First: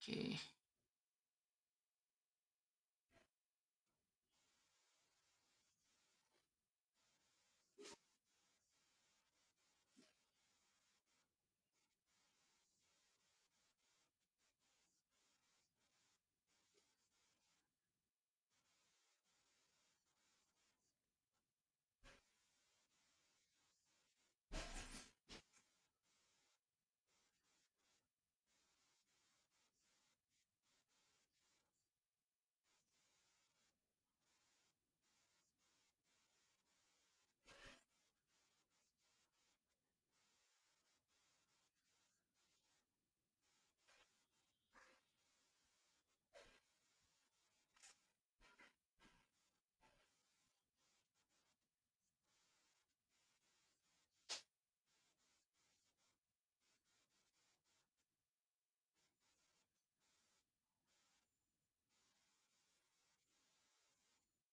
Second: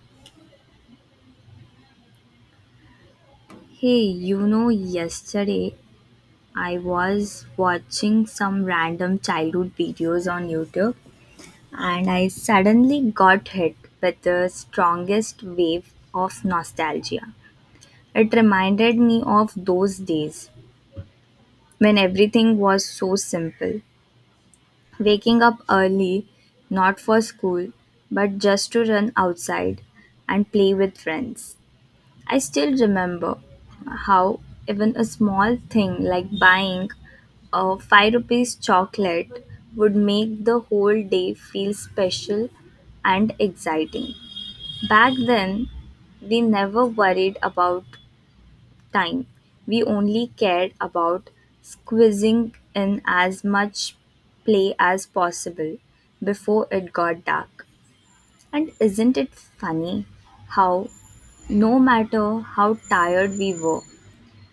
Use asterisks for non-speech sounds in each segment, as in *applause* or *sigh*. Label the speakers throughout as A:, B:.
A: Okay.
B: Hey, you know, yesterday I was watching some random childhood videos on YouTube and I suddenly got hit with the strongest wave of nostalgia. It reminded me of those days when everything was so simple. Waking up early, not for school, but just to run outside and play with friends. I still remember how even a small thing like buying a 5 rupees chocolate would make the whole day feel special and exciting. Back then, we never worried about time. We only cared about squeezing in as much play as possible before it got dark. And isn't it funny how, no matter how tired we were,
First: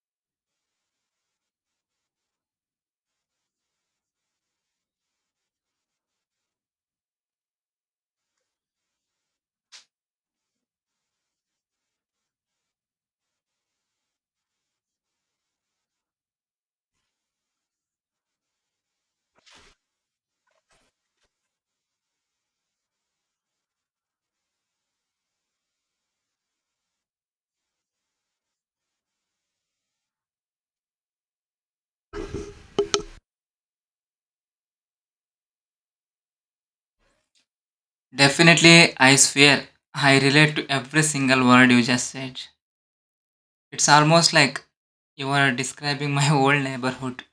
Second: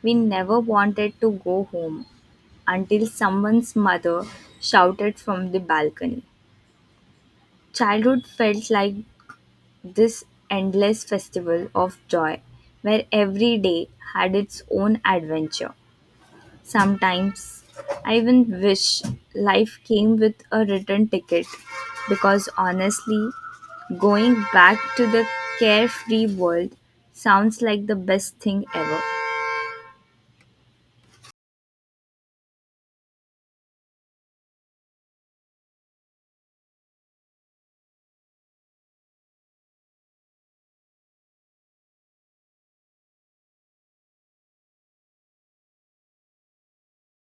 B: we never wanted to go home until someone's mother shouted from the balcony? Childhood felt like this endless festival of joy where every day had its own adventure. Sometimes I even wish life came with a return ticket because honestly, going back to the carefree world sounds like the best thing ever.
A: Definitely, I swear, I relate to every single word you just said. It's almost like you are describing my *laughs* whole neighborhood.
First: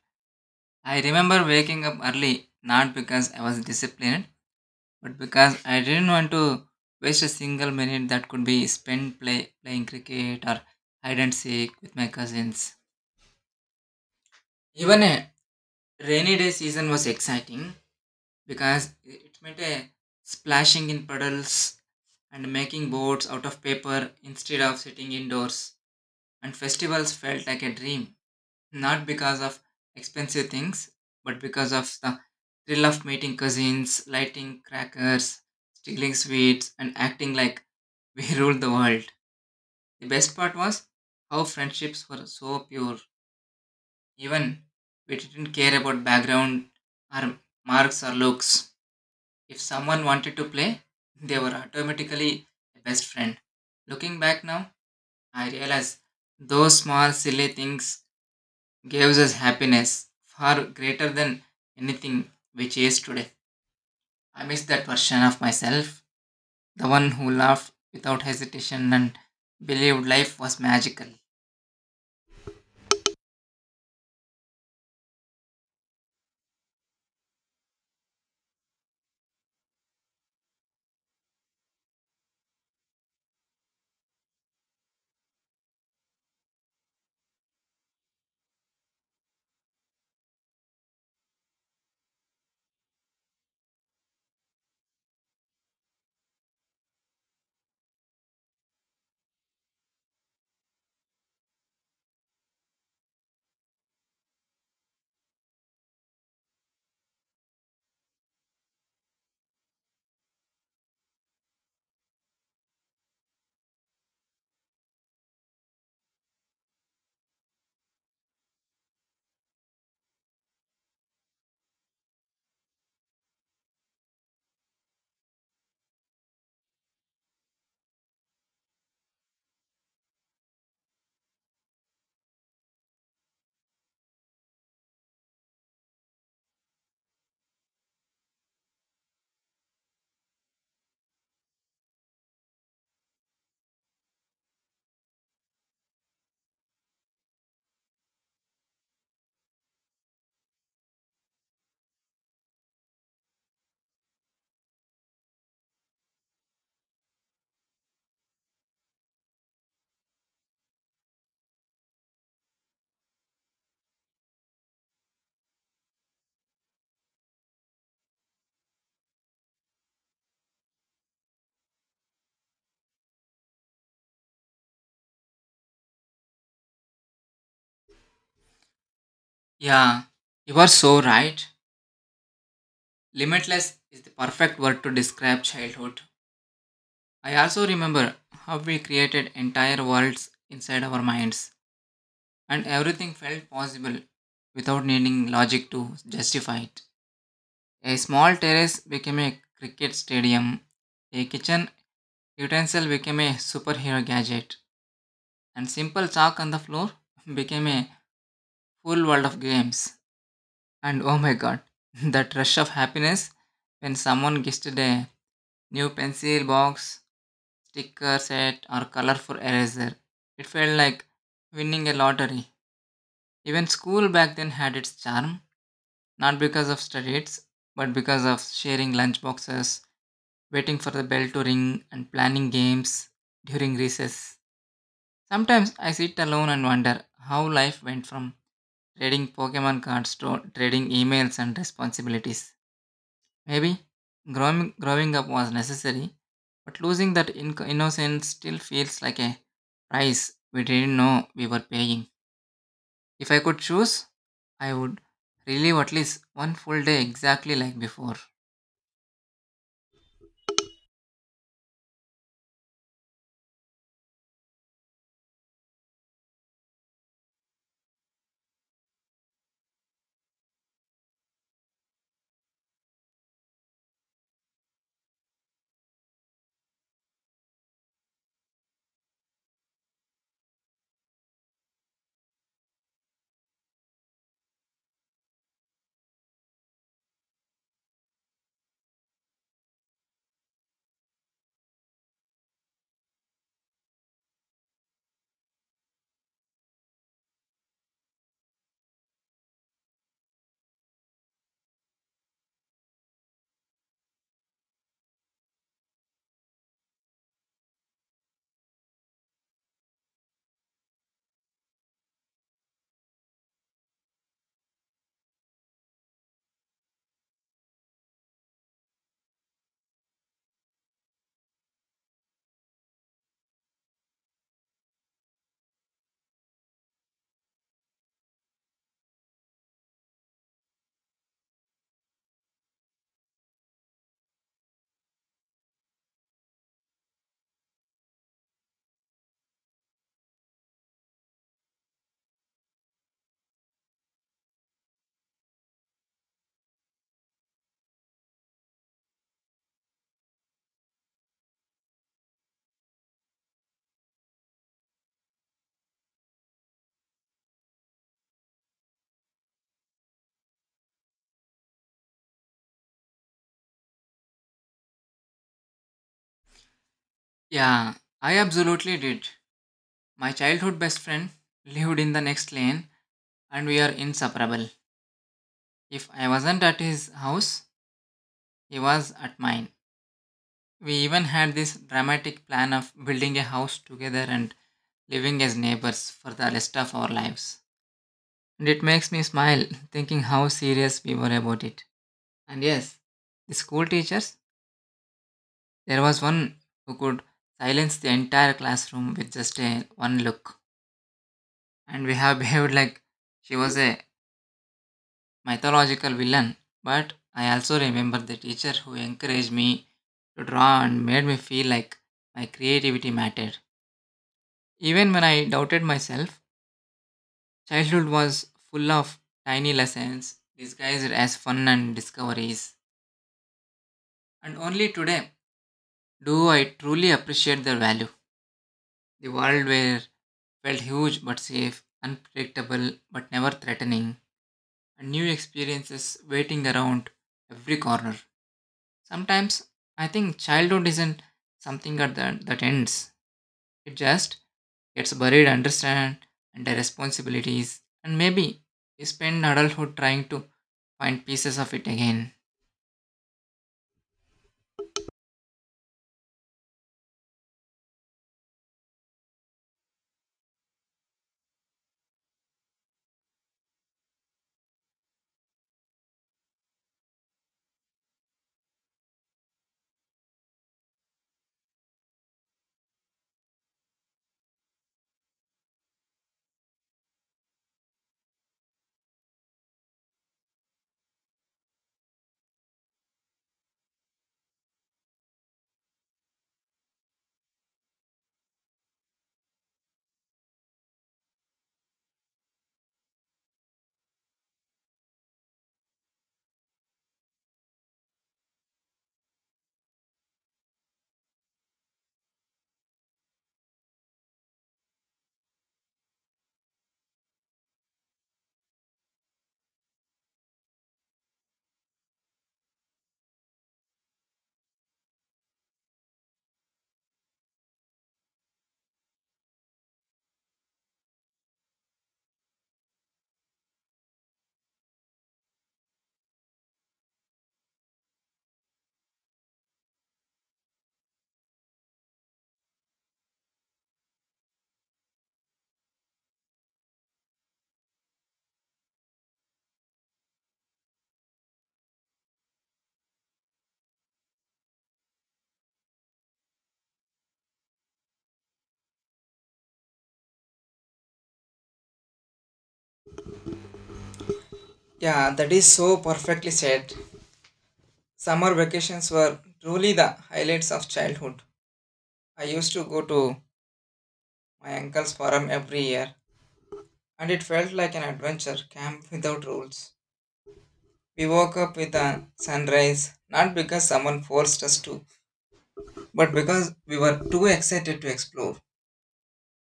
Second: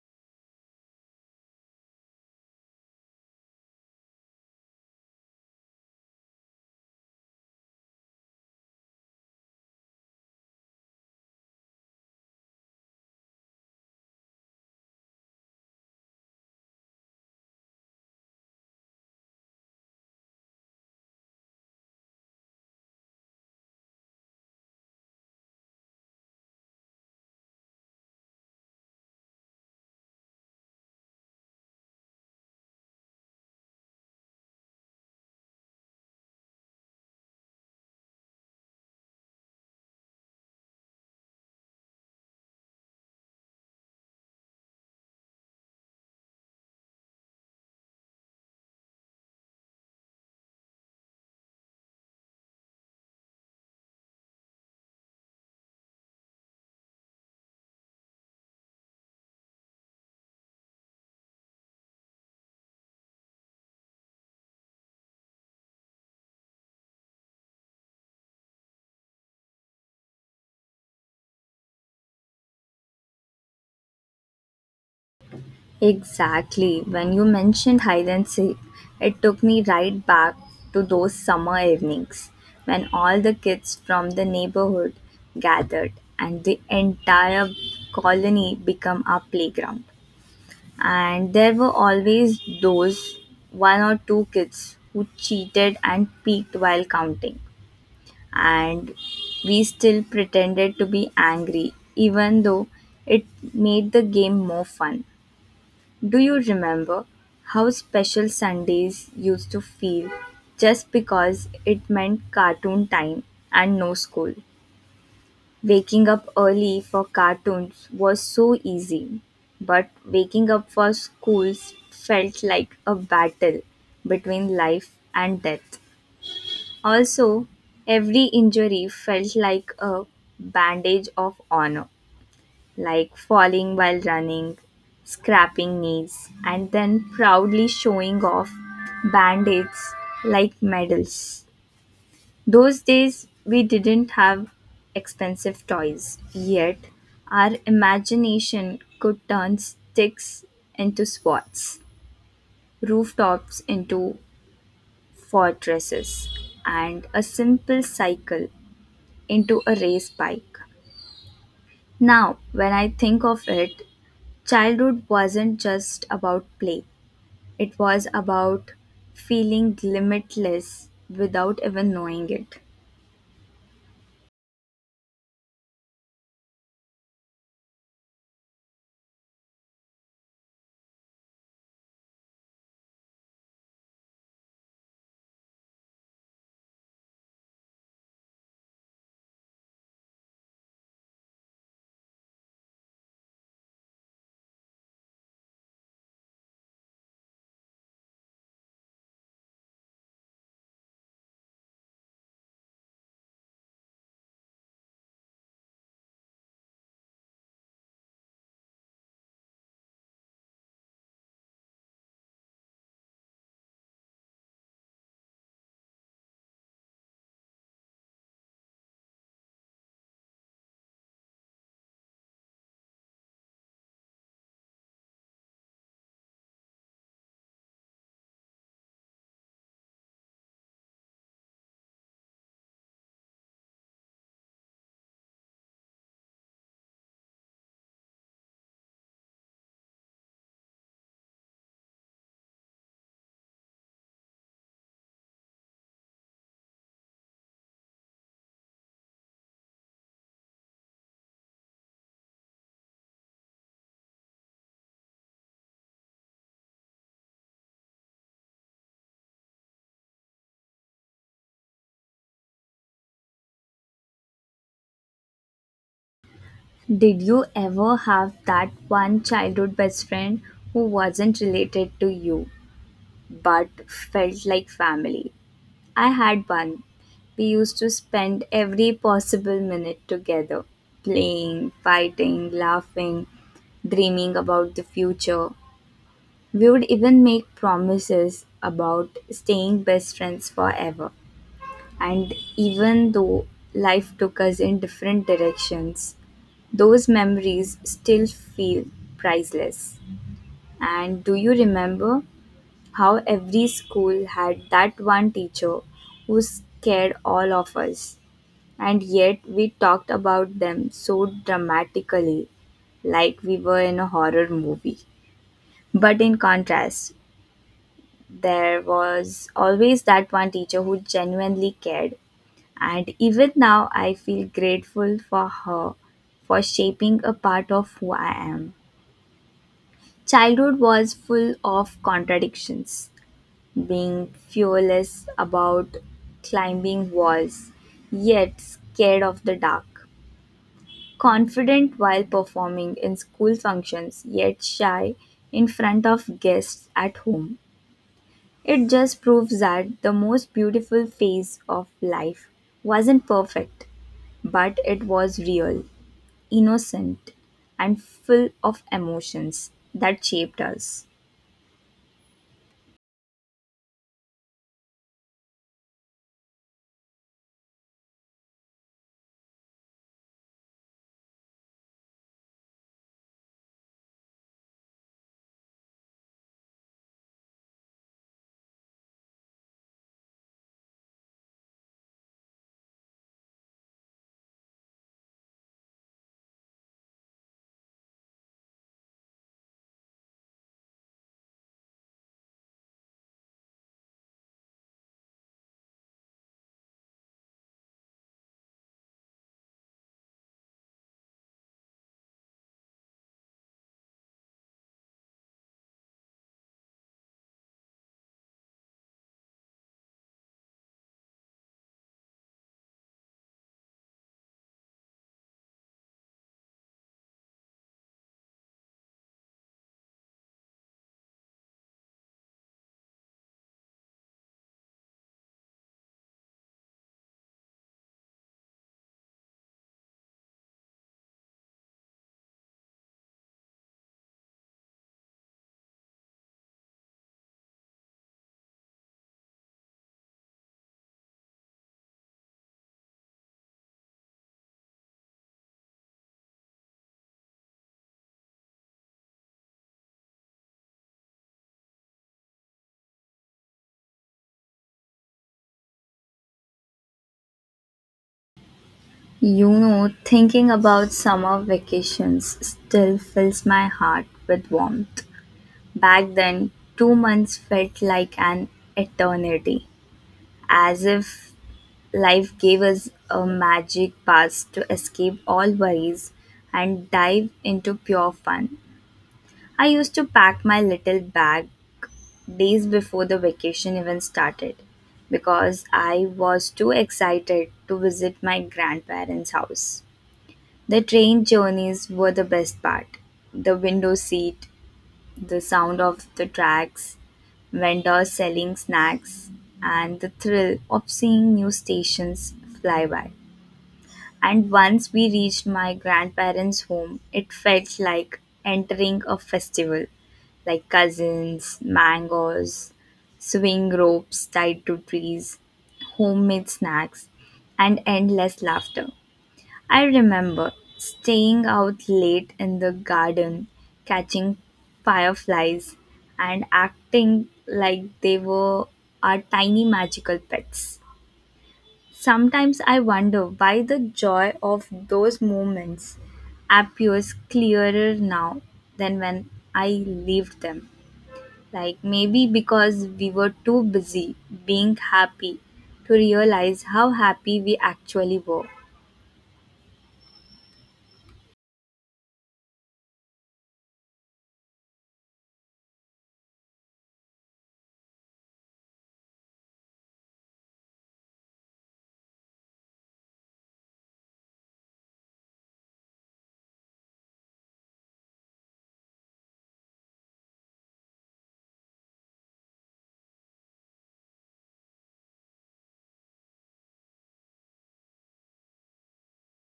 A: I remember waking up early, not because I was disciplined, but because I didn't want to waste a single minute that could be spent playing cricket or hide and seek with my cousins. Even a rainy day season was exciting because it meant a splashing in puddles and making boats out of paper instead of sitting indoors. And festivals felt like a dream, not because of expensive things, but because of the thrill of meeting cousins, lighting crackers, stealing sweets, and acting like we *laughs* ruled the world. The best part was how friendships were so pure. Even we didn't care about background or marks or looks. If someone wanted to play, they were automatically a best friend. Looking back now, I realize those small silly things gives us happiness far greater than anything we chase today. I miss that version of myself, the one who laughed without hesitation and believed life was magical.
B: Exactly. When you mentioned hide and seek, it took me right back to those summer evenings when all the kids from the neighborhood gathered and the entire colony became our playground. And there were always those one or two kids who cheated and peeked while counting. And we still pretended to be angry, even though it made the game more fun. Do you remember how special Sundays used to feel just because it meant cartoon time and no school? Waking up early for cartoons was so easy, but waking up for schools felt like a battle between life and death. Also, every injury felt like a bandage of honor, like falling while running, scrapping knees, and then proudly showing off band-aids like medals. Those days we didn't have expensive toys, yet our imagination could turn sticks into swords, rooftops into fortresses, and a simple cycle into a race bike. Now, when I think of it, childhood wasn't just about play, it was about feeling limitless without even knowing it.
A: Yeah, you are so right. Limitless is the perfect word to describe childhood. I also remember how we created entire worlds inside our minds, and everything felt possible without needing logic to justify it. A small terrace became a cricket stadium. A kitchen utensil became a superhero gadget. And simple chalk on the floor *laughs* became a full world of games. And oh my god, *laughs* that rush of happiness when someone gifted a new pencil box, sticker set, or colorful eraser. It felt like winning a lottery. Even school back then had its charm, not because of studies, but because of sharing lunch boxes waiting for the bell to ring, and planning games during recess. Sometimes I sit alone and wonder how life went from trading Pokemon cards to trading emails and responsibilities. Maybe growing up was necessary, but losing that in innocence still feels like a price we didn't know we were paying. If I could choose, I would relive at least one full day exactly like before.
B: Did you ever have that one childhood best friend who wasn't related to you but felt like family? I had one. We used to spend every possible minute together, playing, fighting, laughing, dreaming about the future. We would even make promises about staying best friends forever. And even though life took us in different directions, those memories still feel priceless. And do you remember how every school had that one teacher who scared all of us? And yet we talked about them so dramatically, like we were in a horror movie. But in contrast, there was always that one teacher who genuinely cared. And even now, I feel grateful for her for shaping a part of who I am. Childhood was full of contradictions, being fearless about climbing walls, yet scared of the dark, confident while performing in school functions, yet shy in front of guests at home. It just proves that the most beautiful phase of life wasn't perfect, but it was real, innocent, and full of emotions that shaped us.
A: Yeah, I absolutely did. My childhood best friend lived in the next lane and we are inseparable. If I wasn't at his house, he was at mine. We even had this dramatic plan of building a house together and living as neighbors for the rest of our lives. And it makes me smile thinking how serious we were about it. And yes, the school teachers, there was one who could silence the entire classroom with just a one look. And we have behaved like she was a mythological villain, but I also remember the teacher who encouraged me to draw and made me feel like my creativity mattered. Even when I doubted myself, childhood was full of tiny lessons disguised as fun and discoveries. And only today do I truly appreciate their value. The world where felt huge but safe, unpredictable but never threatening, and new experiences waiting around every corner. Sometimes I think childhood isn't something that ends. It just gets buried under understand and the responsibilities and maybe we spend adulthood trying to find pieces of it again.
B: You know, thinking about summer vacations still fills my heart with warmth. Back then, 2 months felt like an eternity, as if life gave us a magic pass to escape all worries and dive into pure fun. I used to pack my little bag days before the vacation even started because I was too excited to visit my grandparents' house. The train journeys were the best part. The window seat, the sound of the tracks, vendors selling snacks, and the thrill of seeing new stations fly by. And once we reached my grandparents' home, it felt like entering a festival like cousins, mangoes, swing ropes tied to trees, homemade snacks, and endless laughter. I remember staying out late in the garden, catching fireflies, and acting like they were our tiny magical pets. Sometimes I wonder why the joy of those moments appears clearer now than when I lived them. Like maybe because we were too busy being happy to realize how happy we actually were.
A: Yeah, that is so perfectly said. Summer vacations were truly the highlights of childhood. I used to go to my uncle's farm every year, and it felt like an adventure camp without rules. We woke up with a sunrise, not because someone forced us to, but because we were too excited to explore,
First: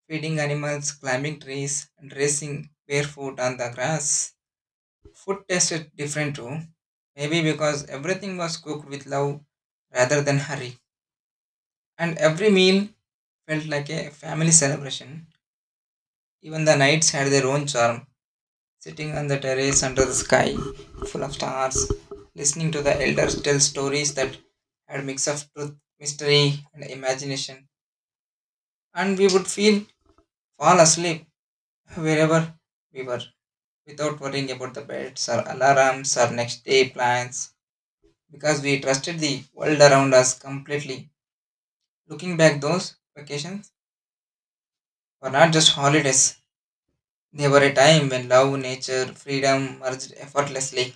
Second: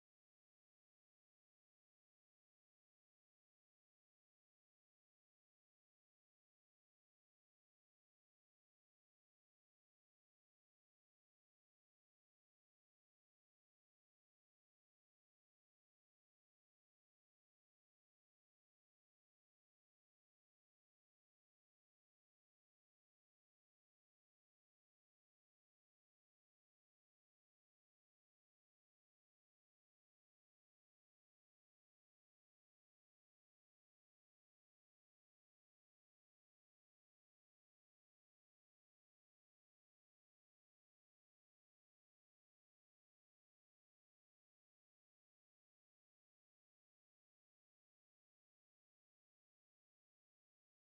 A: feeding animals, climbing trees, and racing barefoot on the grass, food tasted different too. Maybe because everything was cooked with love rather than hurry, and every meal felt like a family celebration. Even the nights had their own charm, sitting on the terrace under the sky, full of stars, listening to the elders tell stories that had a mix of truth, mystery, and imagination. And we would feel fall asleep wherever we were without worrying about the beds or alarms or next day plans because we trusted the world around us completely. Looking back, those vacations were not just holidays, they were a time when love, nature, freedom merged effortlessly.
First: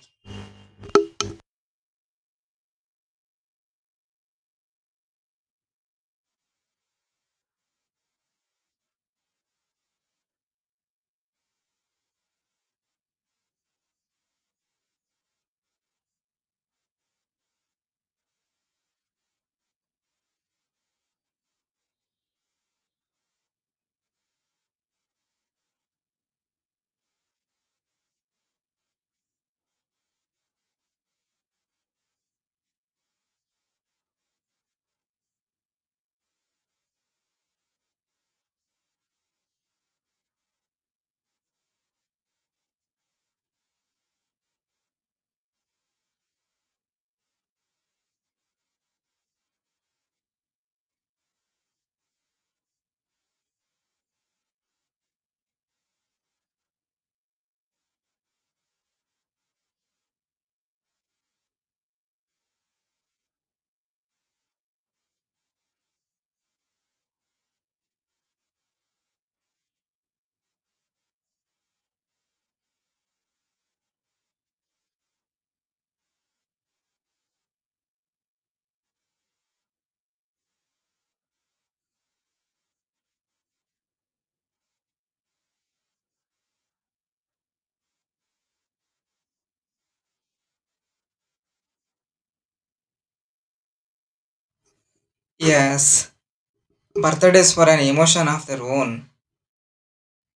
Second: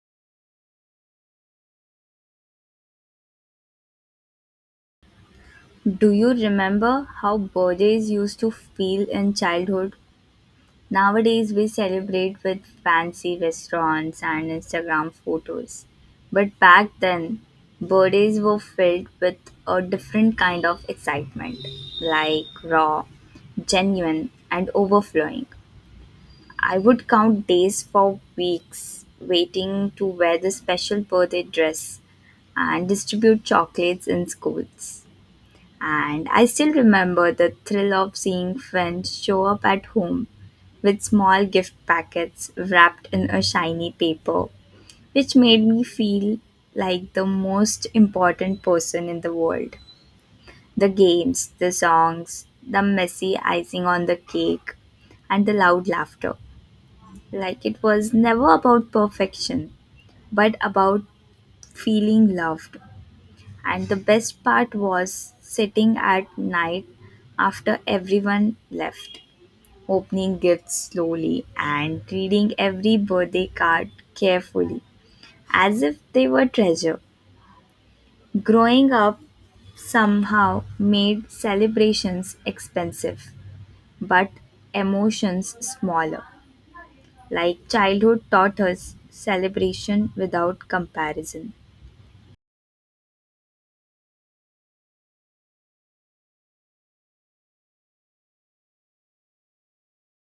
B: Do you remember how birthdays used to feel in childhood? Nowadays, we celebrate with fancy restaurants and Instagram photos. But back then, birthdays were filled with a different kind of excitement, like raw, genuine, and overflowing. I would count days for weeks waiting to wear the special birthday dress and distribute chocolates in schools. And I still remember the thrill of seeing friends show up at home with small gift packets wrapped in a shiny paper, which made me feel like the most important person in the world. The games, the songs, the messy icing on the cake, and the loud laughter. Like it was never about perfection, but about feeling loved and the best part was sitting at night after everyone left, opening gifts slowly and reading every birthday card carefully as if they were treasure. Growing up somehow made celebrations expensive but emotions smaller. Like childhood taught us celebration without comparison.
A: Yes, birthdays were an emotion of their own.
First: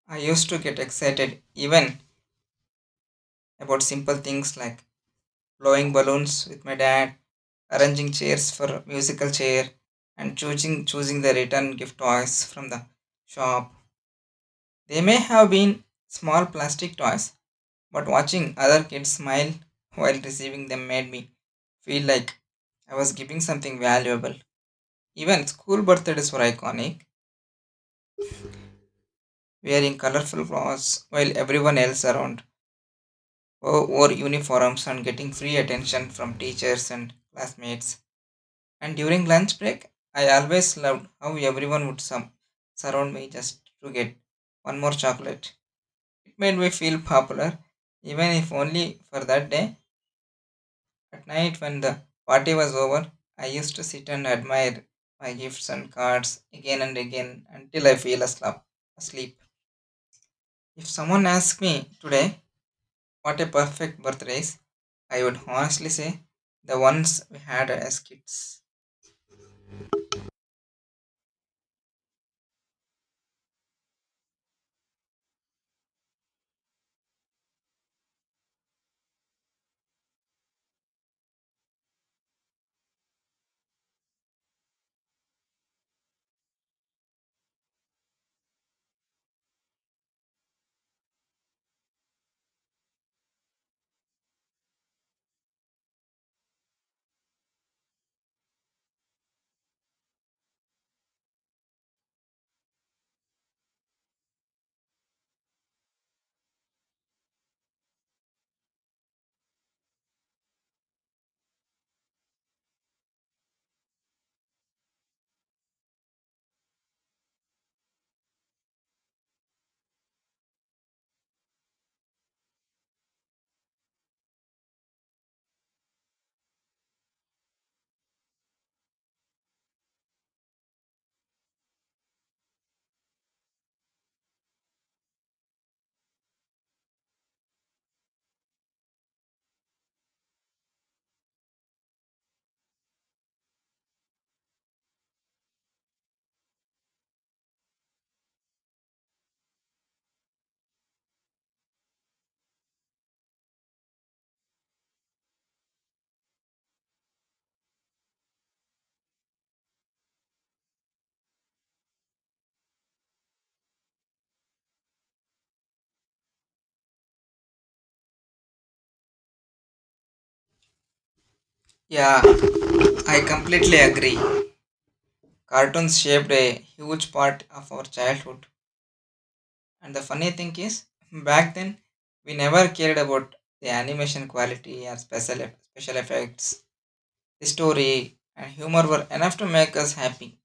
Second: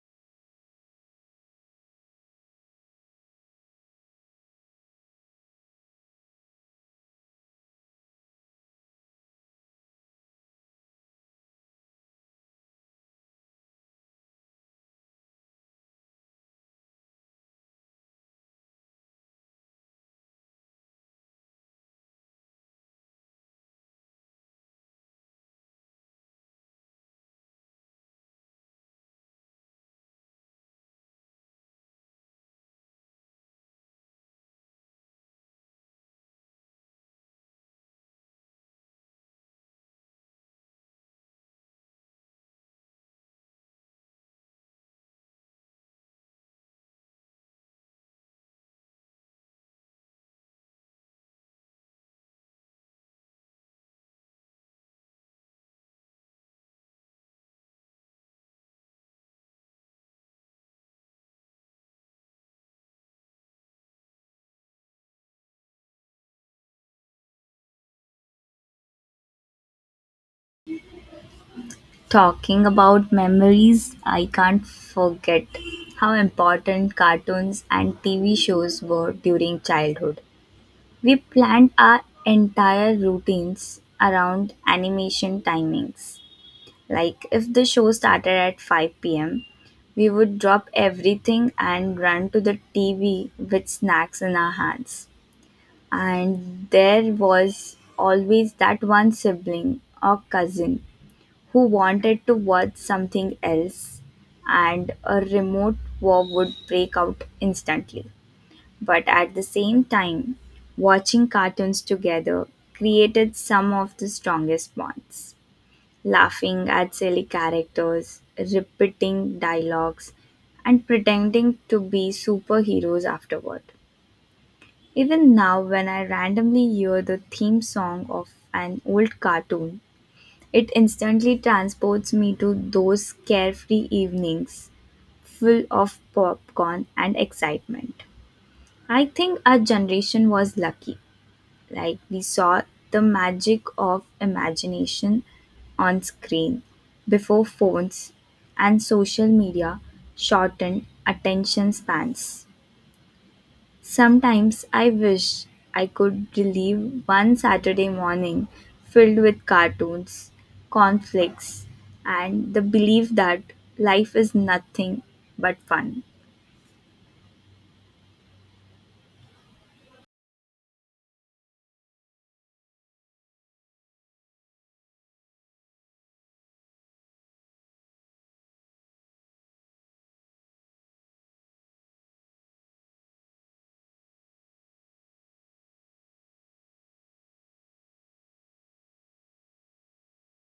A: I used to get excited even about simple things like blowing balloons with my dad arranging chairs for musical chair and choosing the return gift toys from the shop. They may have been small plastic toys, but watching other kids smile while receiving them made me feel like I was giving something valuable. Even school birthdays were iconic, wearing colorful clothes while everyone else around wore uniforms and getting free attention from teachers and classmates. And during lunch break, I always loved how everyone would some surround me just to get one more chocolate. It made me feel popular, even if only for that day. At night, when the party was over, I used to sit and admire my gifts and cards again and again until I fell asleep. If someone asked me today what a perfect birthday is, I would honestly say the ones we had as kids.
B: Talking about memories, I can't forget how important cartoons and TV shows were during childhood. We planned our entire routines around animation timings. Like if the show started at 5 p.m., we would drop everything and run to the TV with snacks in our hands. And there was always that one sibling or cousin who wanted to watch something else, and a remote war would break out instantly. But at the same time, watching cartoons together created some of the strongest bonds. Laughing at silly characters, repeating dialogues, and pretending to be superheroes afterward. Even now, when I randomly hear the theme song of an old cartoon, it instantly transports me to those carefree evenings full of popcorn and excitement. I think our generation was lucky. Like, we saw the magic of imagination on screen before phones and social media shortened attention spans. Sometimes I wish I could relive one Saturday morning filled with cartoons, conflicts, and the belief that life is nothing but fun.
A: Yeah, I completely agree. Cartoons shaped a huge part of our childhood. And the funny thing is, *laughs* back then, we never cared about the animation quality or special effects. The story and humor were enough to make us happy.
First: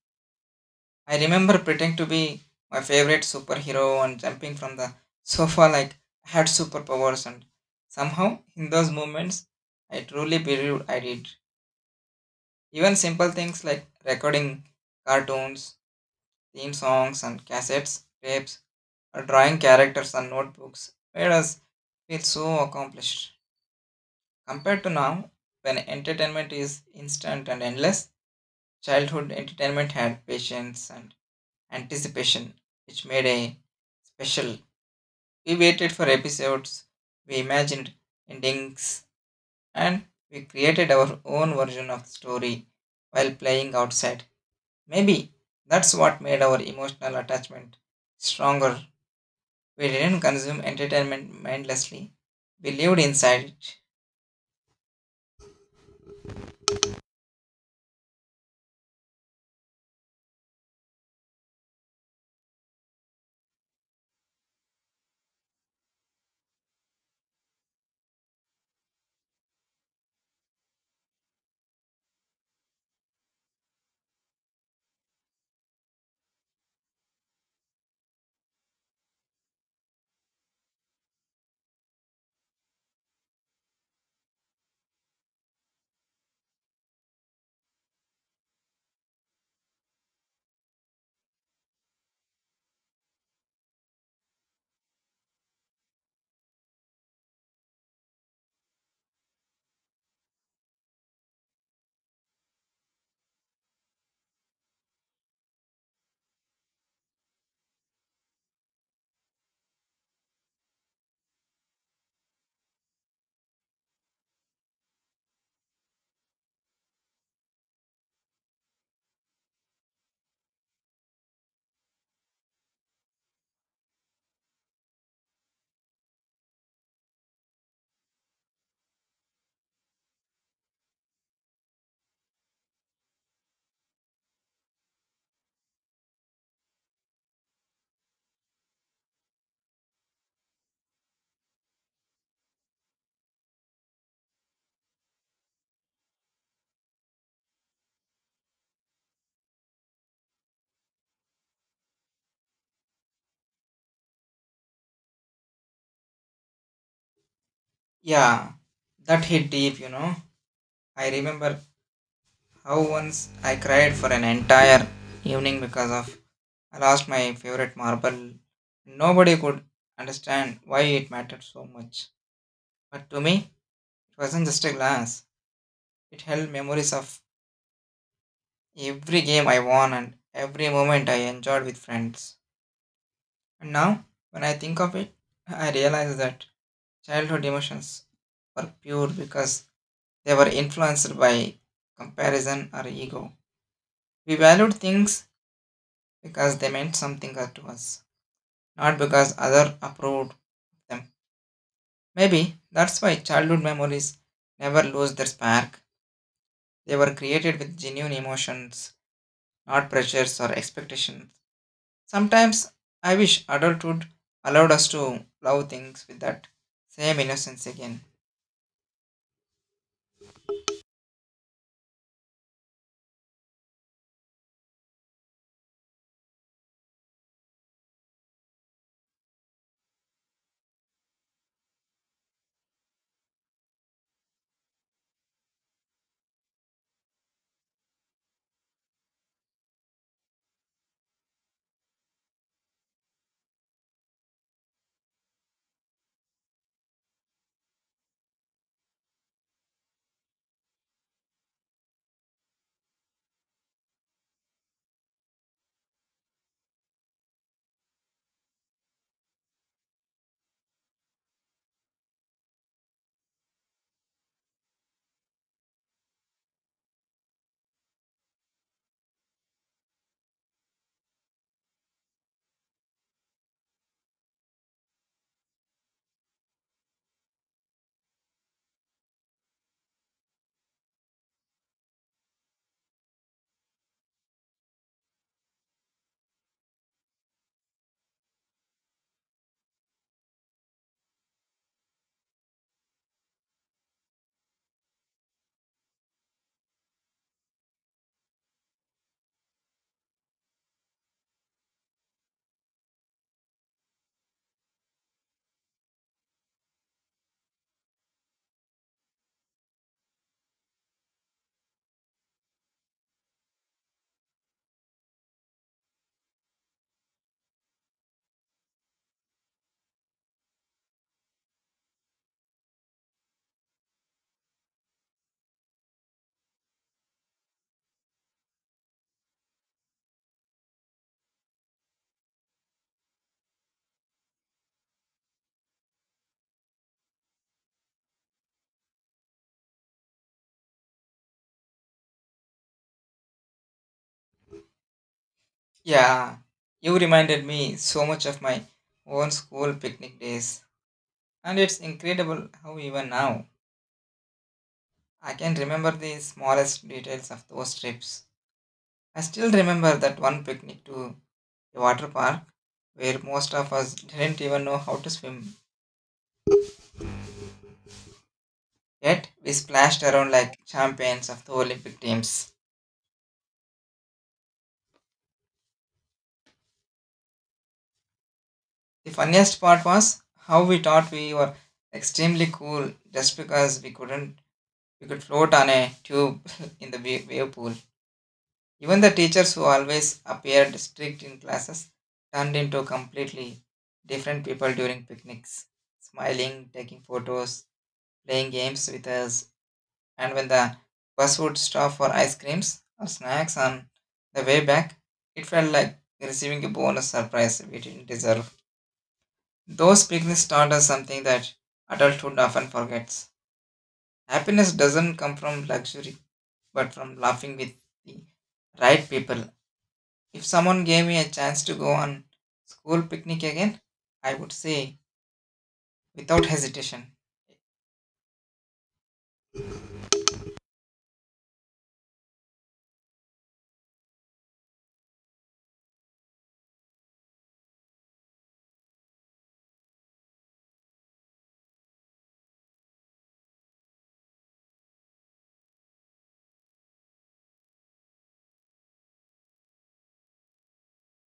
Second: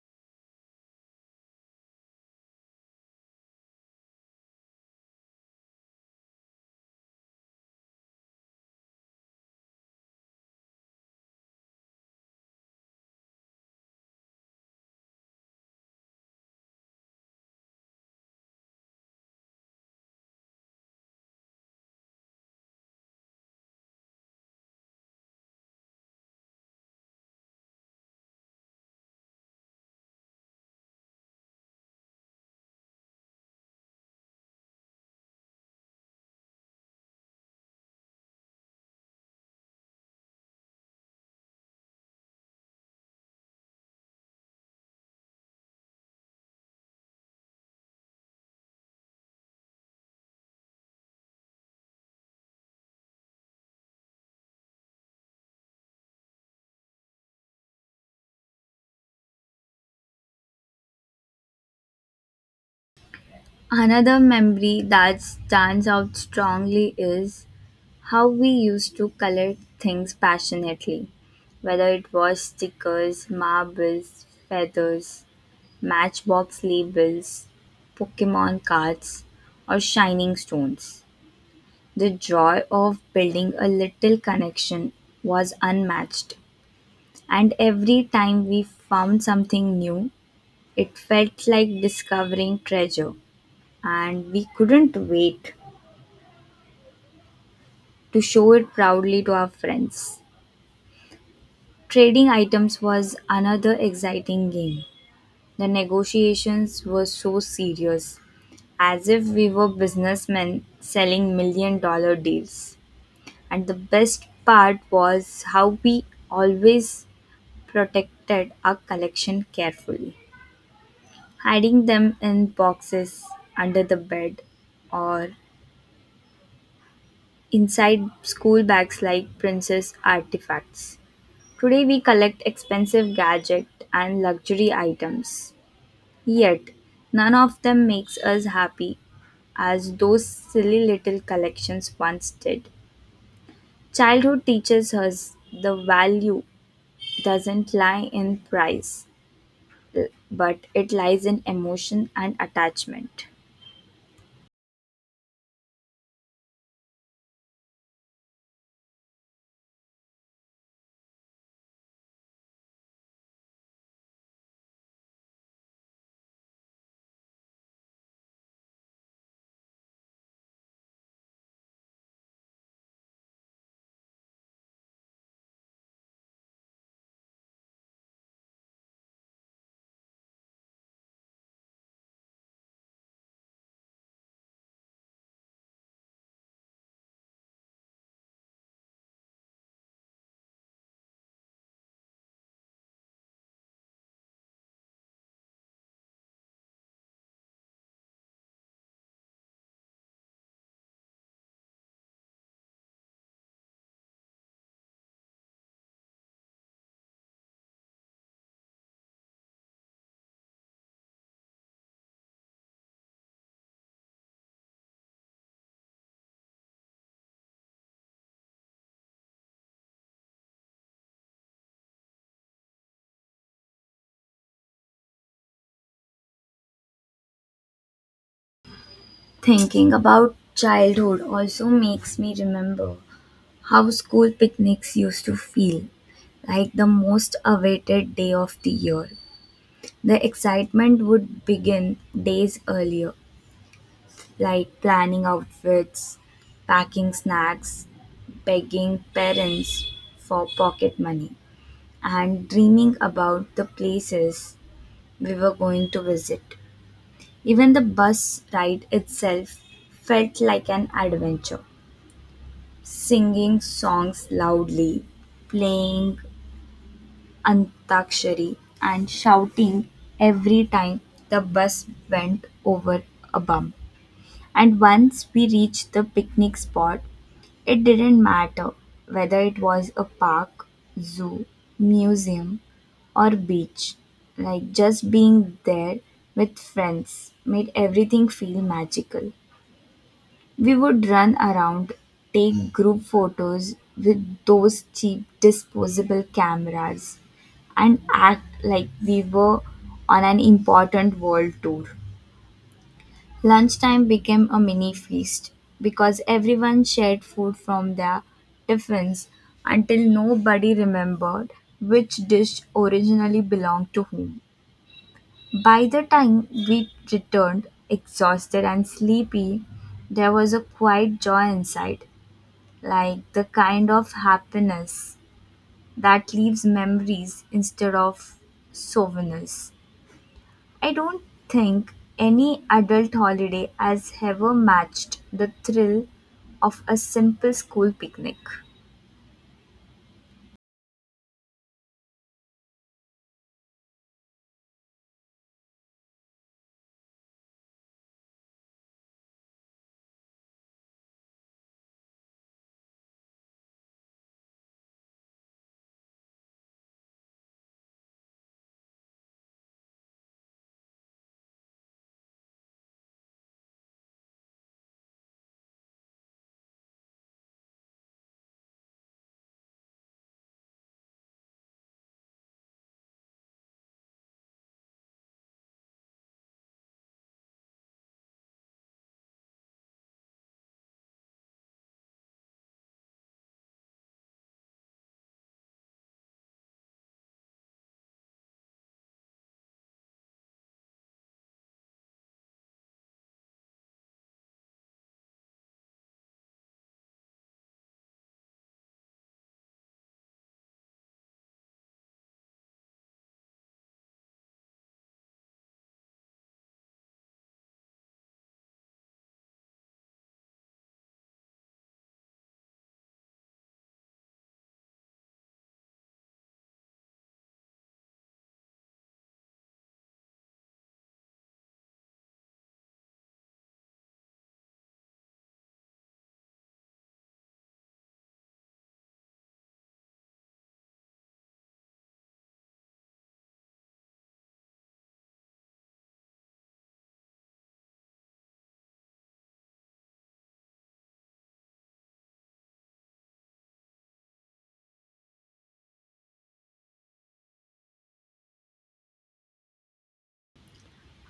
A: I remember pretending to be my favorite superhero and jumping from the sofa like I had superpowers. And somehow, in those moments, I truly believed I did. Even simple things like recording cartoons, theme songs, and cassettes, tapes drawing characters on notebooks made us feel so accomplished. Compared to now, when entertainment is instant and endless, childhood entertainment had patience and anticipation, which made a special. We waited for episodes, we imagined endings, and we created our own version of the story while playing outside. Maybe that's what made our emotional attachment stronger. We didn't consume entertainment mindlessly. We lived inside it.
B: Another memory that stands out strongly is how we used to color things passionately, whether it was stickers, marbles, feathers, matchbox labels, Pokemon cards, or shining stones. The joy of building a little connection was unmatched, and every time we found something new, it felt like discovering treasure, and we couldn't wait to show it proudly to our friends. Trading items was another exciting game. The negotiations were so serious, as if we were businessmen selling million-dollar deals. And the best part was how we always protected our collection carefully, hiding them in boxes under the bed or inside school bags like princess artifacts. Today we collect expensive gadgets and luxury items, yet none of them makes us happy as those silly little collections once did. Childhood teaches us the value doesn't lie in price but it lies in emotion and attachment.
A: Yeah, that hit deep, you know. I remember how once I cried for an entire evening because of I lost my favorite marble. Nobody could understand why it mattered so much. But to me, it wasn't just a glass. It held memories of every game I won and every moment I enjoyed with friends. And now, when I think of it, I realize that childhood emotions were pure because they were influenced by comparison or ego. We valued things because they meant something to us, not because others approved them. Maybe that's why childhood memories never lose their spark. They were created with genuine emotions, not pressures or expectations. Sometimes I wish adulthood allowed us to love things with that same innocence again.
B: Thinking about childhood also makes me remember how school picnics used to feel like the most awaited day of the year. The excitement would begin days earlier, like planning outfits, packing snacks, begging parents for pocket money, and dreaming about the places we were going to visit. Even the bus ride itself felt like an adventure. Singing songs loudly, playing Antakshari, and shouting every time the bus went over a bump. And once we reached the picnic spot, it didn't matter whether it was a park, zoo, museum, or beach. Like just being there with friends made everything feel magical. We would run around, take group photos with those cheap disposable cameras, and act like we were on an important world tour. Lunchtime became a mini feast because everyone shared food from their tiffins until nobody remembered which dish originally belonged to whom. By the time we returned, exhausted and sleepy, there was a quiet joy inside, like the kind of happiness that leaves memories instead of souvenirs. I don't think any adult holiday has ever matched the thrill of a simple school picnic.
A: Yeah, you reminded me so much of my own school picnic days. And it's incredible how even now I can remember the smallest details of those trips. I still remember that one picnic to the water park where most of us didn't even know how to swim. Yet we splashed around like champions of the Olympic teams. The funniest part was how we thought we were extremely cool just because we couldn't we could float on a tube *laughs* in the wave pool. Even the teachers who always appeared strict in classes turned into completely different people during picnics, smiling, taking photos, playing games with us, and when the bus would stop for ice creams or snacks on the way back, it felt like receiving a bonus surprise we didn't deserve. Those picnics taught us something that adulthood often forgets. Happiness doesn't come from luxury, but from laughing with the right people. If someone gave me a chance to go on school picnic again, I would say without hesitation.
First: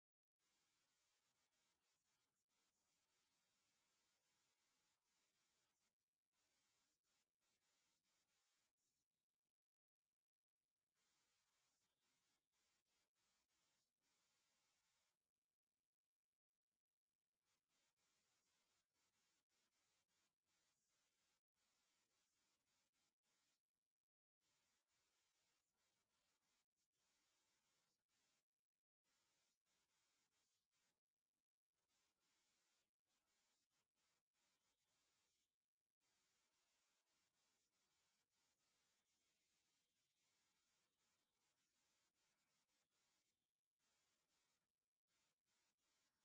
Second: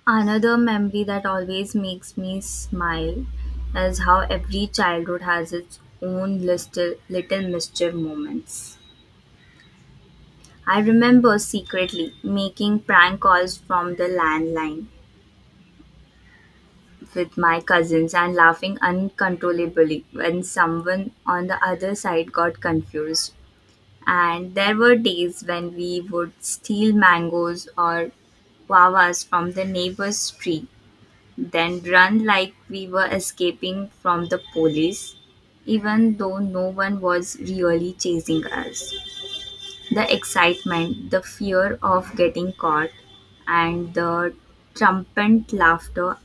B: Another memory that always makes me smile is how every childhood has its own little mischief moments. I remember secretly making prank calls from the landline with my cousins and laughing uncontrollably when someone on the other side got confused. And there were days when we would steal mangoes or guavas from the neighbor's tree, then run like we were escaping from the police, even though no one was really chasing us. The excitement, the fear of getting caught, and the trumpet laughter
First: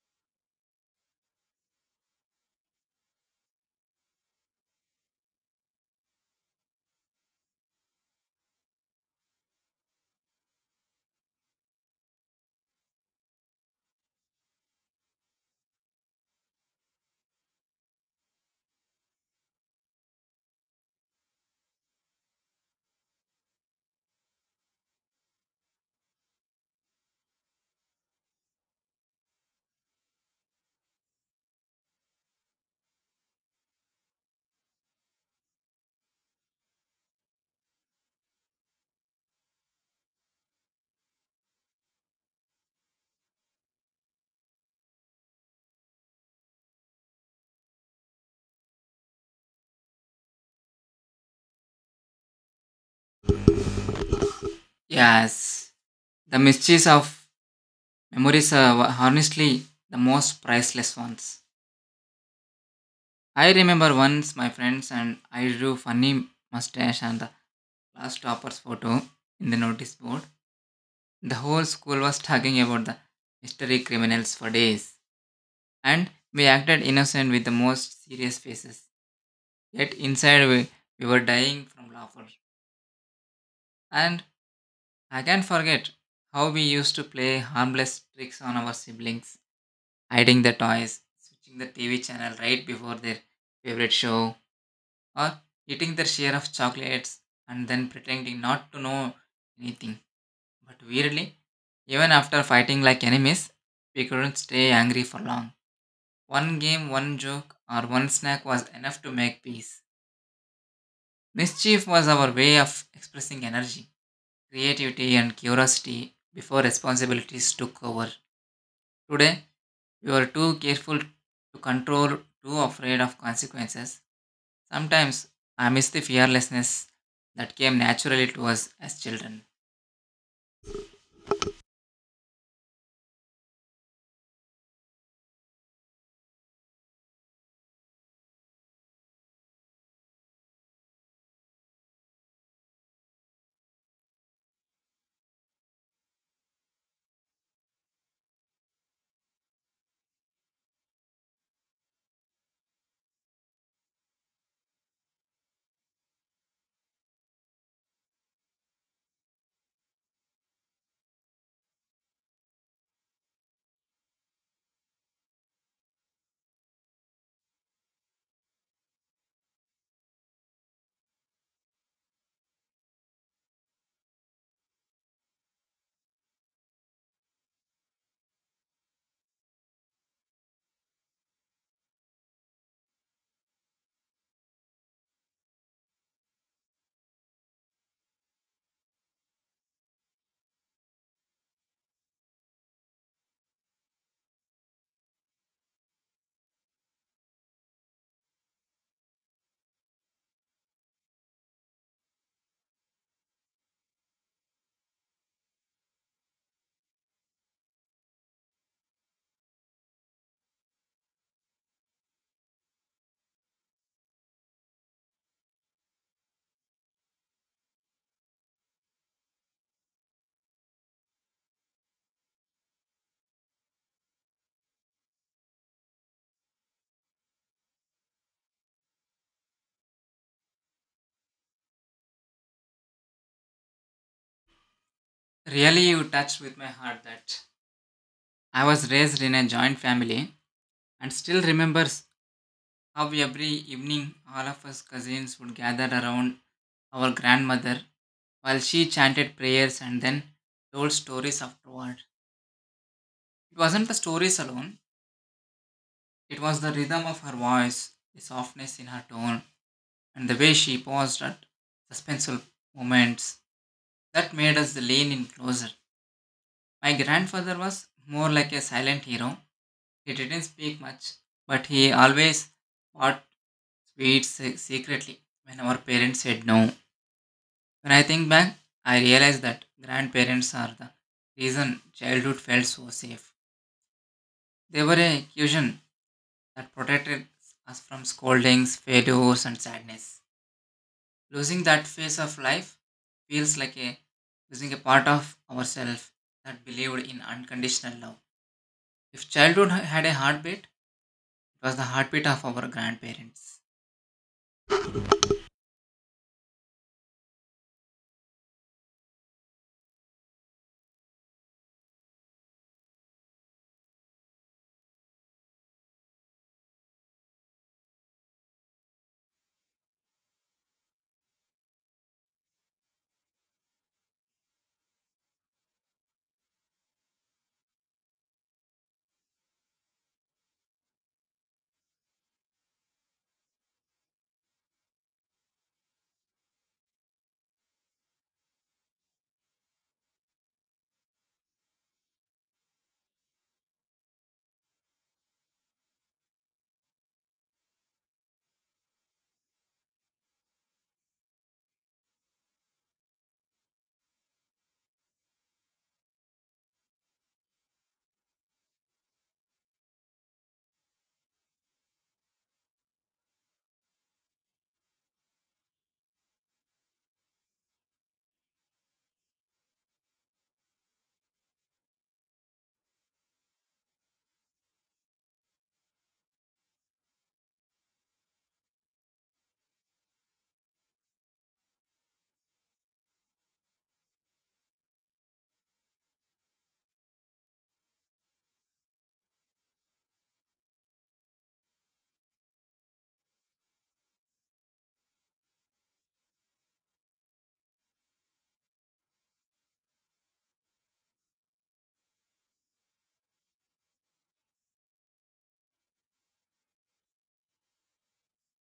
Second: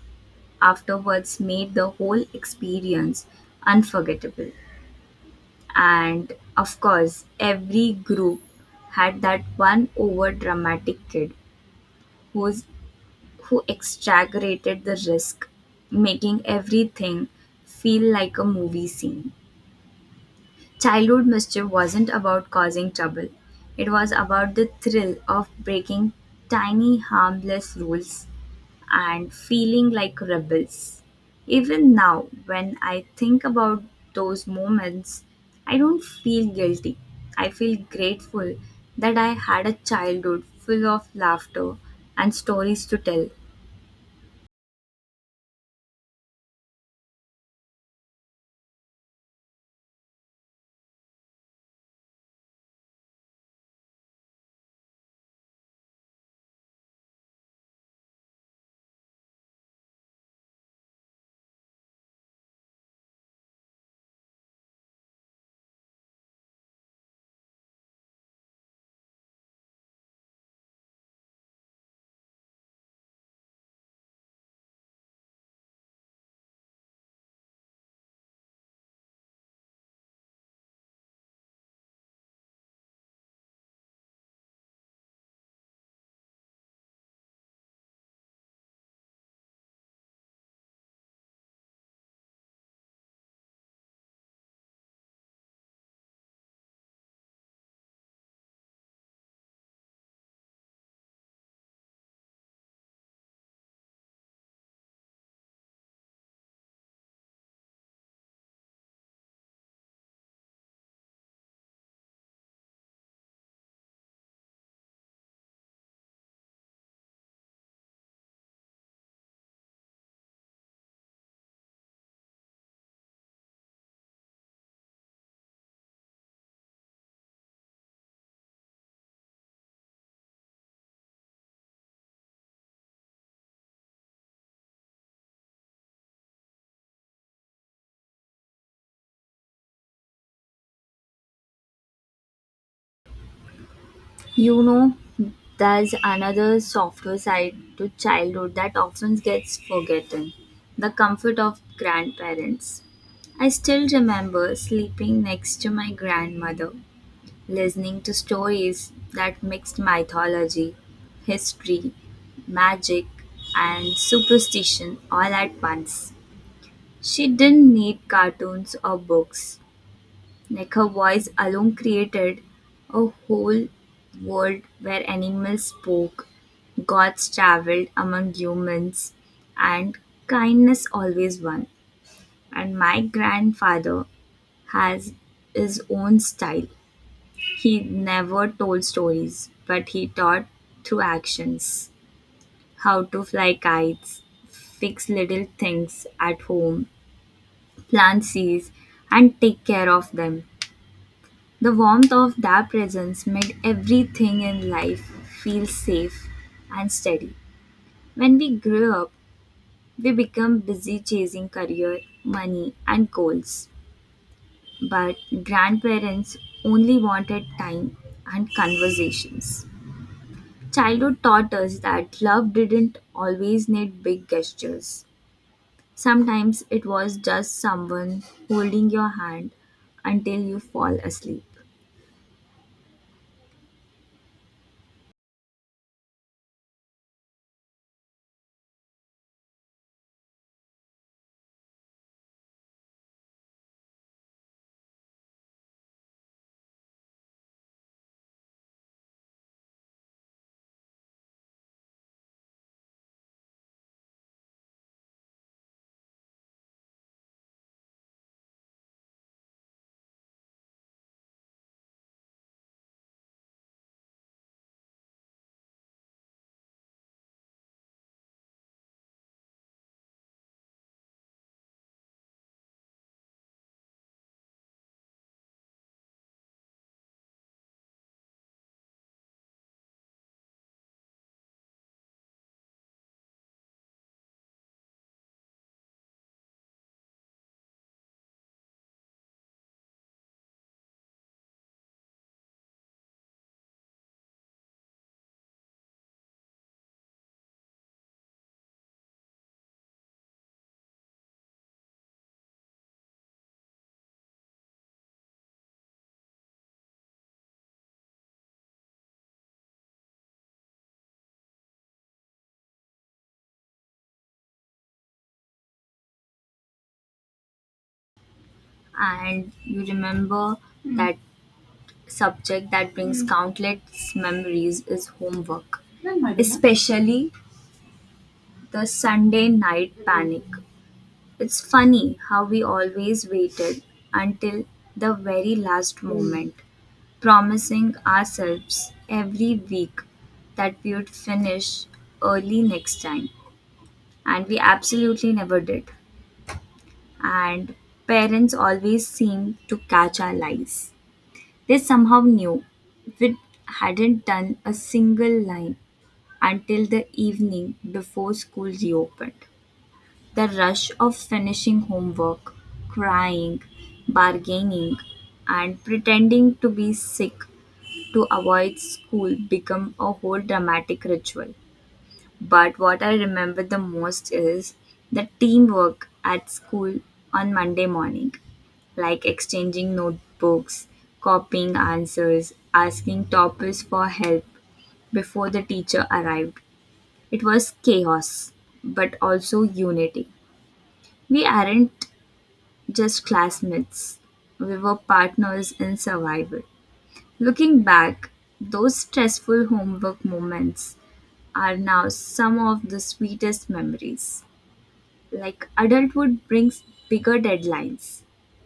B: afterwards made the whole experience unforgettable. And of course, every group had that one over dramatic kid who's, who exaggerated the risk, making everything feel like a movie scene. Childhood mischief wasn't about causing trouble, it was about the thrill of breaking tiny harmless rules and feeling like rebels. Even now, when I think about those moments, I don't feel guilty. I feel grateful that I had a childhood full of laughter and stories to tell.
A: Yes, the mysteries of memories are honestly the most priceless ones. I remember once my friends and I drew funny mustache and the class topper's photo in the notice board. The whole school was talking about the mystery criminals for days, and we acted innocent with the most serious faces. Yet inside we were dying from laughter. And I can't forget how we used to play harmless tricks on our siblings, hiding the toys, switching the TV channel right before their favorite show, or eating their share of chocolates and then pretending not to know anything. But weirdly, even after fighting like enemies, we couldn't stay angry for long. One game, one joke, or one snack was enough to make peace. Mischief was our way of expressing energy, creativity, and curiosity before responsibilities took over. Today, you are too careful to control, too afraid of consequences. Sometimes I miss the fearlessness that came naturally to us as children.
B: You know, there's another softer side to childhood that often gets forgotten the comfort of grandparents. I still remember sleeping next to my grandmother listening to stories that mixed mythology, history, magic, and superstition all at once. She didn't need cartoons or books. Like, her voice alone created a whole world where animals spoke, gods traveled among humans, and kindness always won. And my grandfather has his own style. He never told stories, but he taught through actions how to fly kites, fix little things at home, plant seeds, and take care of them. The warmth of their presence made everything in life feel safe and steady. When we grew up, we become busy chasing career, money, and goals. But grandparents only wanted time and conversations. Childhood taught us that love didn't always need big gestures. Sometimes it was just someone holding your hand until you fall asleep.
A: Really, you touched with my heart that I was raised in a joint family and still remembers how every evening all of us cousins would gather around our grandmother while she chanted prayers and then told stories afterward. It wasn't the stories alone, it was the rhythm of her voice, the softness in her tone, and the way she paused at suspenseful moments that made us lean in closer. My grandfather was more like a silent hero. He didn't speak much, but he always bought sweets secretly when our parents said no. When I think back, I realize that grandparents are the reason childhood felt so safe. They were a cushion that protected us from scoldings, failures, and sadness. Losing that phase of life feels like a losing a part of ourselves that believed in unconditional love. If childhood had a heartbeat, it was the heartbeat of our grandparents.
B: And you remember that subject that brings countless memories is homework, especially the Sunday night panic. It's funny how we always waited until the very last moment, promising ourselves every week that we would finish early next time. And we absolutely never did. And parents always seemed to catch our lies. They somehow knew we hadn't done a single line until the evening before school reopened. The rush of finishing homework, crying, bargaining, and pretending to be sick to avoid school become a whole dramatic ritual. But what I remember the most is the teamwork at school on Monday morning, like exchanging notebooks, copying answers, asking toppers for help before the teacher arrived. It was chaos, but also unity. We aren't just classmates, we were partners in survival. Looking back, those stressful homework moments are now some of the sweetest memories. Like, adulthood brings bigger deadlines,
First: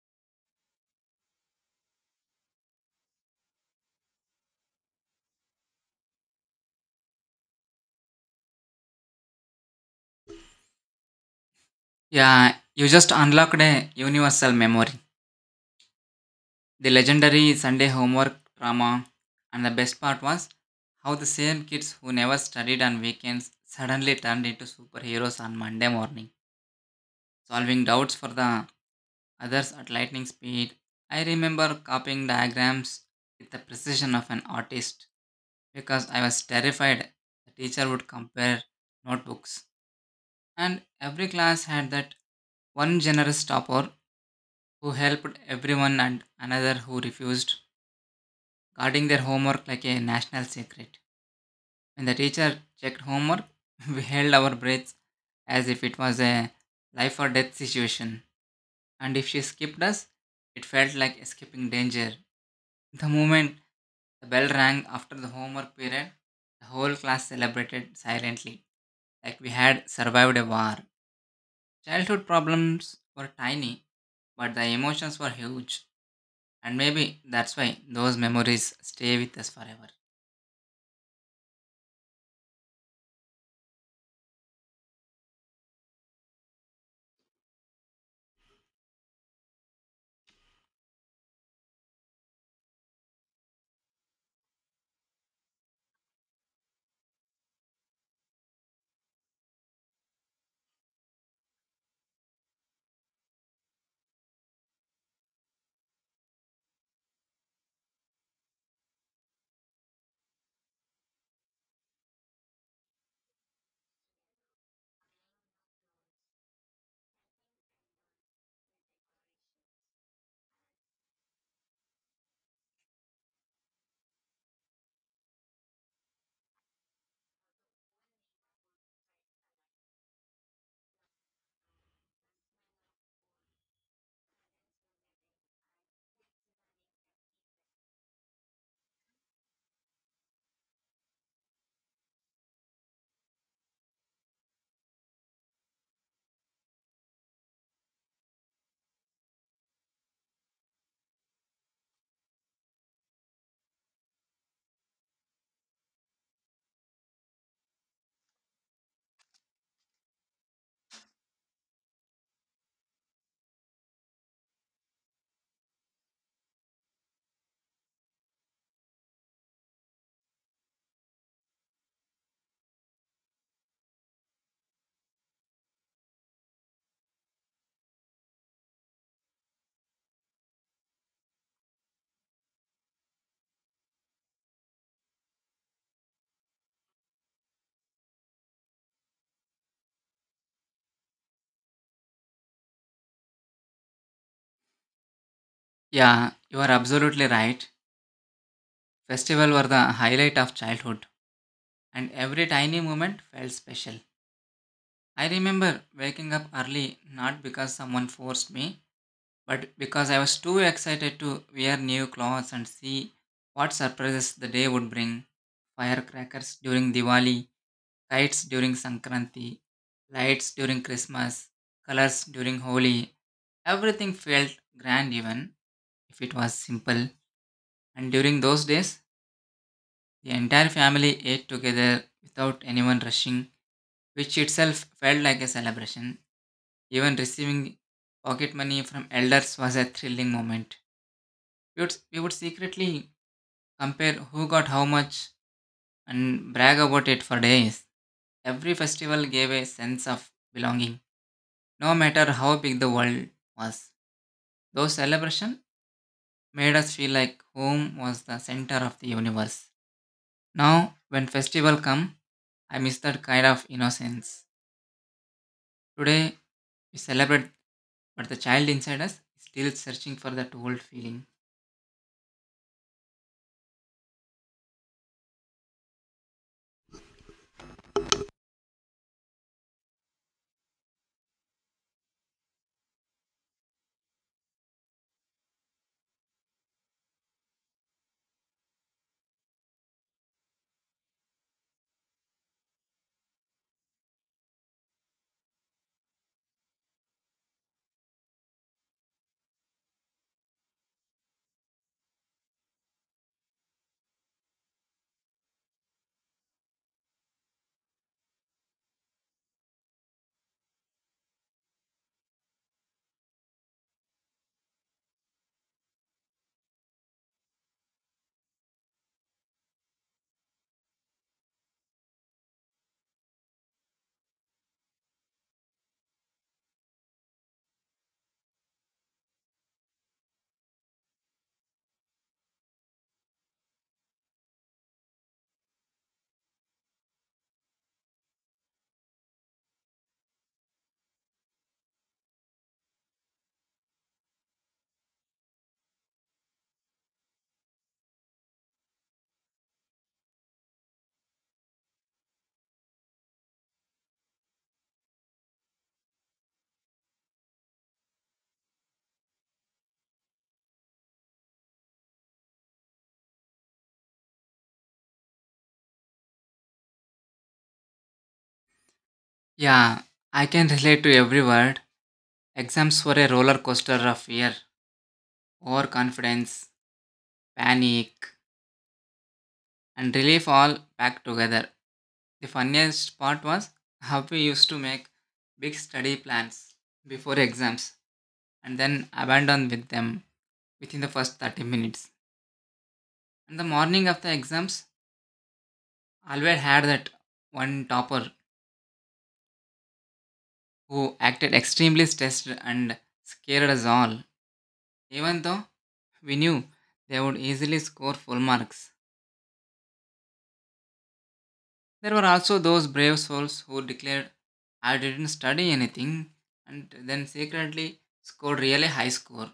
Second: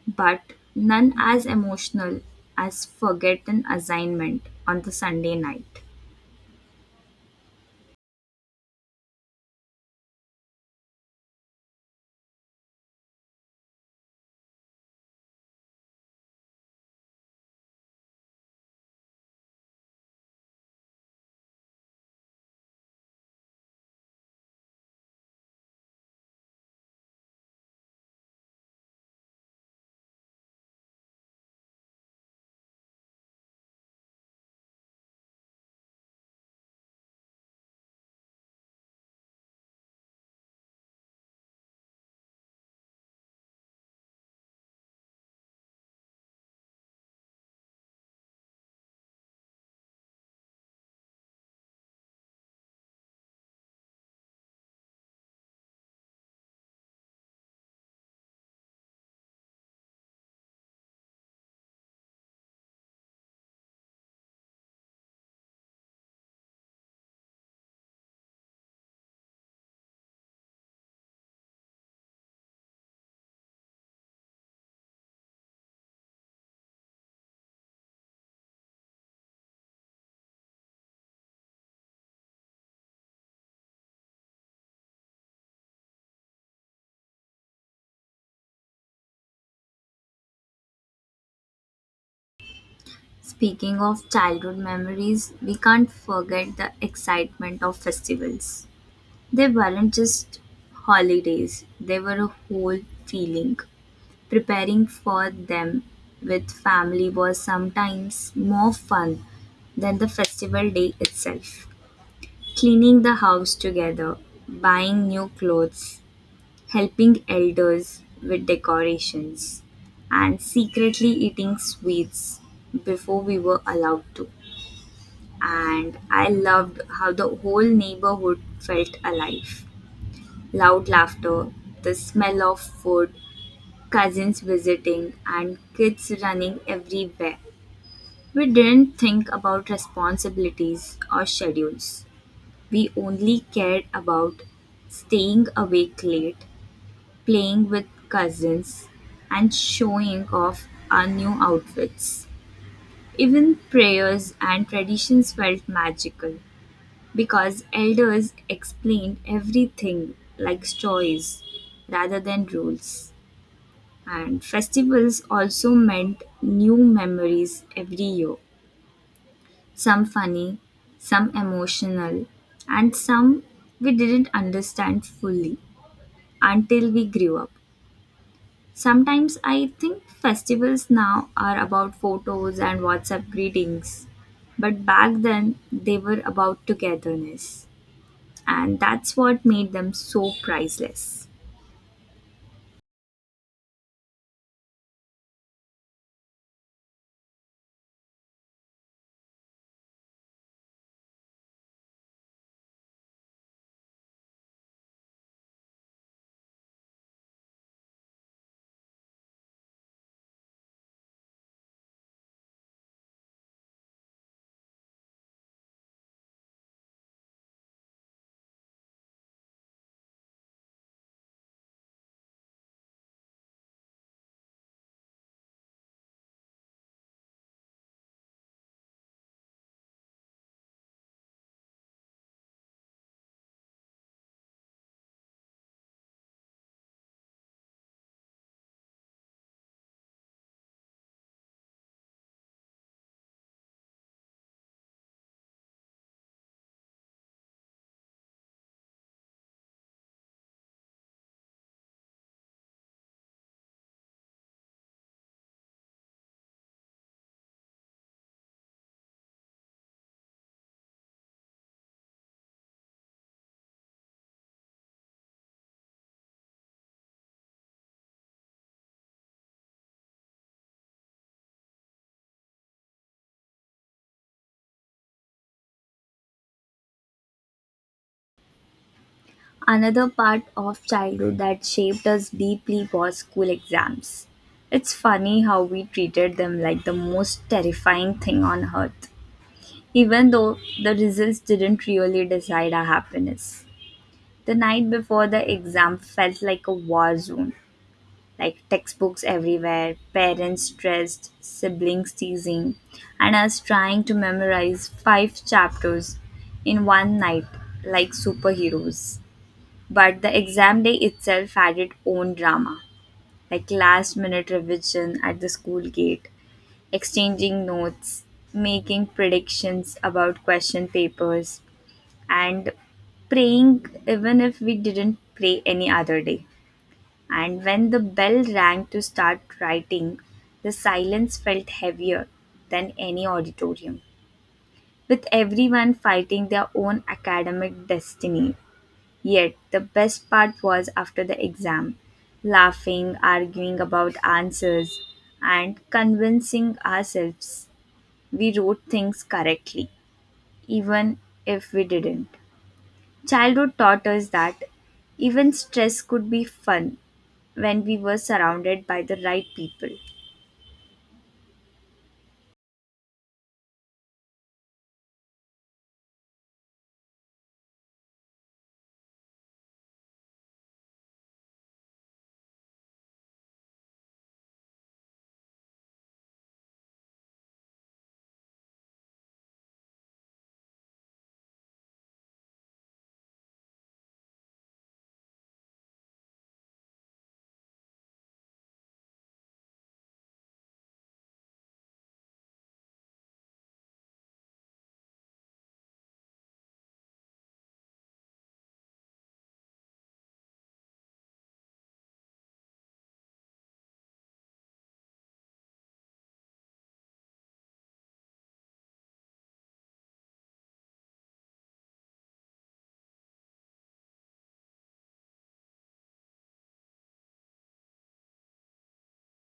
B: but none as emotional as forgotten assignment on the Sunday night.
A: Yeah, you just unlocked a universal memory. The legendary Sunday homework drama, and the best part was how the same kids who never studied on weekends suddenly turned into superheroes on Monday morning, solving doubts for the others at lightning speed. I remember copying diagrams with the precision of an artist because I was terrified the teacher would compare notebooks. And every class had that one generous topper who helped everyone and another who refused, guarding their homework like a national secret. When the teacher checked homework, *laughs* we held our breaths as if it was a life or death situation. And if she skipped us, it felt like escaping danger. The moment the bell rang after the homework period, the whole class celebrated silently, like we had survived a war. Childhood problems were tiny, but the emotions were huge. And maybe that's why those memories stay with us forever.
B: Speaking of childhood memories, we can't forget the excitement of festivals. They weren't just holidays, they were a whole feeling. Preparing for them with family was sometimes more fun than the festival day itself. Cleaning the house together, buying new clothes, helping elders with decorations, and secretly eating sweets before we were allowed to. And I loved how the whole neighborhood felt alive. Loud laughter, the smell of food, cousins visiting, and kids running everywhere. We didn't think about responsibilities or schedules. We only cared about staying awake late, playing with cousins, and showing off our new outfits. Even prayers and traditions felt magical because elders explained everything like stories rather than rules. And festivals also meant new memories every year. Some funny, some emotional, and some we didn't understand fully until we grew up. Sometimes I think festivals now are about photos and WhatsApp greetings, but back then they were about togetherness, and that's what made them so priceless.
A: Yeah, you are absolutely right. Festivals were the highlight of childhood, and every tiny moment felt special. I remember waking up early not because someone forced me, but because I was too excited to wear new clothes and see what surprises the day would bring. Firecrackers during Diwali, kites during Sankranti, lights during Christmas, colors during Holi. Everything felt grand even if it was simple. And during those days, the entire family ate together without anyone rushing, which itself felt like a celebration. Even receiving pocket money from elders was a thrilling moment. We would secretly compare who got how much and brag about it for days. Every festival gave a sense of belonging, no matter how big the world was. Those celebrations made us feel like home was the center of the universe. Now, when festival come, I miss that kind of innocence. Today, we celebrate, but the child inside us is still searching for that old feeling.
B: Another part of childhood that shaped us deeply was school exams. It's funny how we treated them like the most terrifying thing on earth, even though the results didn't really decide our happiness. The night before the exam felt like a war zone, like textbooks everywhere, parents stressed, siblings teasing, and us trying to memorize five chapters in one night like superheroes. But the exam day itself had its own drama, like last minute revision at the school gate, exchanging notes, making predictions about question papers, and praying even if we didn't pray any other day. And when the bell rang to start writing, the silence felt heavier than any auditorium, with everyone fighting their own academic destiny. Yet the best part was after the exam, laughing, arguing about answers, and convincing ourselves we wrote things correctly, even if we didn't. Childhood taught us that even stress could be fun when we were surrounded by the right people.
A: Yeah, I can relate to every word. Exams were a roller coaster of fear, overconfidence, panic, and relief all packed together. The funniest part was how we used to make big study plans before exams and then abandon with them within the first 30 minutes. And the morning of the exams, always had that one topper who acted extremely stressed and scared us all, even though we knew they would easily score full marks. There were also those brave souls who declared, I didn't study anything, and then secretly scored really high score,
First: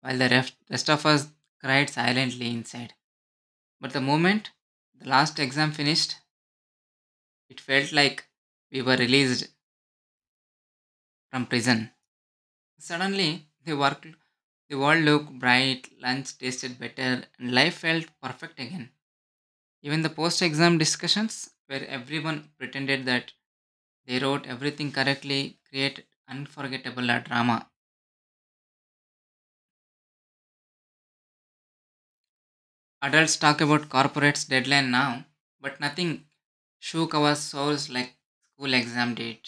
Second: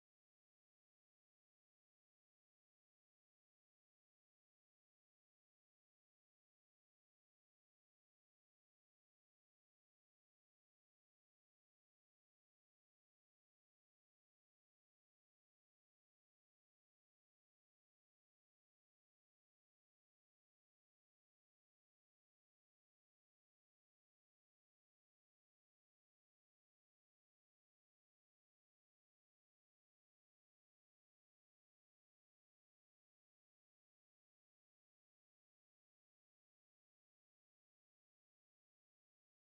A: while the rest of us cried silently inside. But the moment the last exam finished, it felt like we were released from prison. Suddenly, the world looked bright, lunch tasted better, and life felt perfect again. Even the post-exam discussions, where everyone pretended that they wrote everything correctly, created unforgettable drama. Adults talk about corporate's deadline now, but nothing shook our souls like school exam did.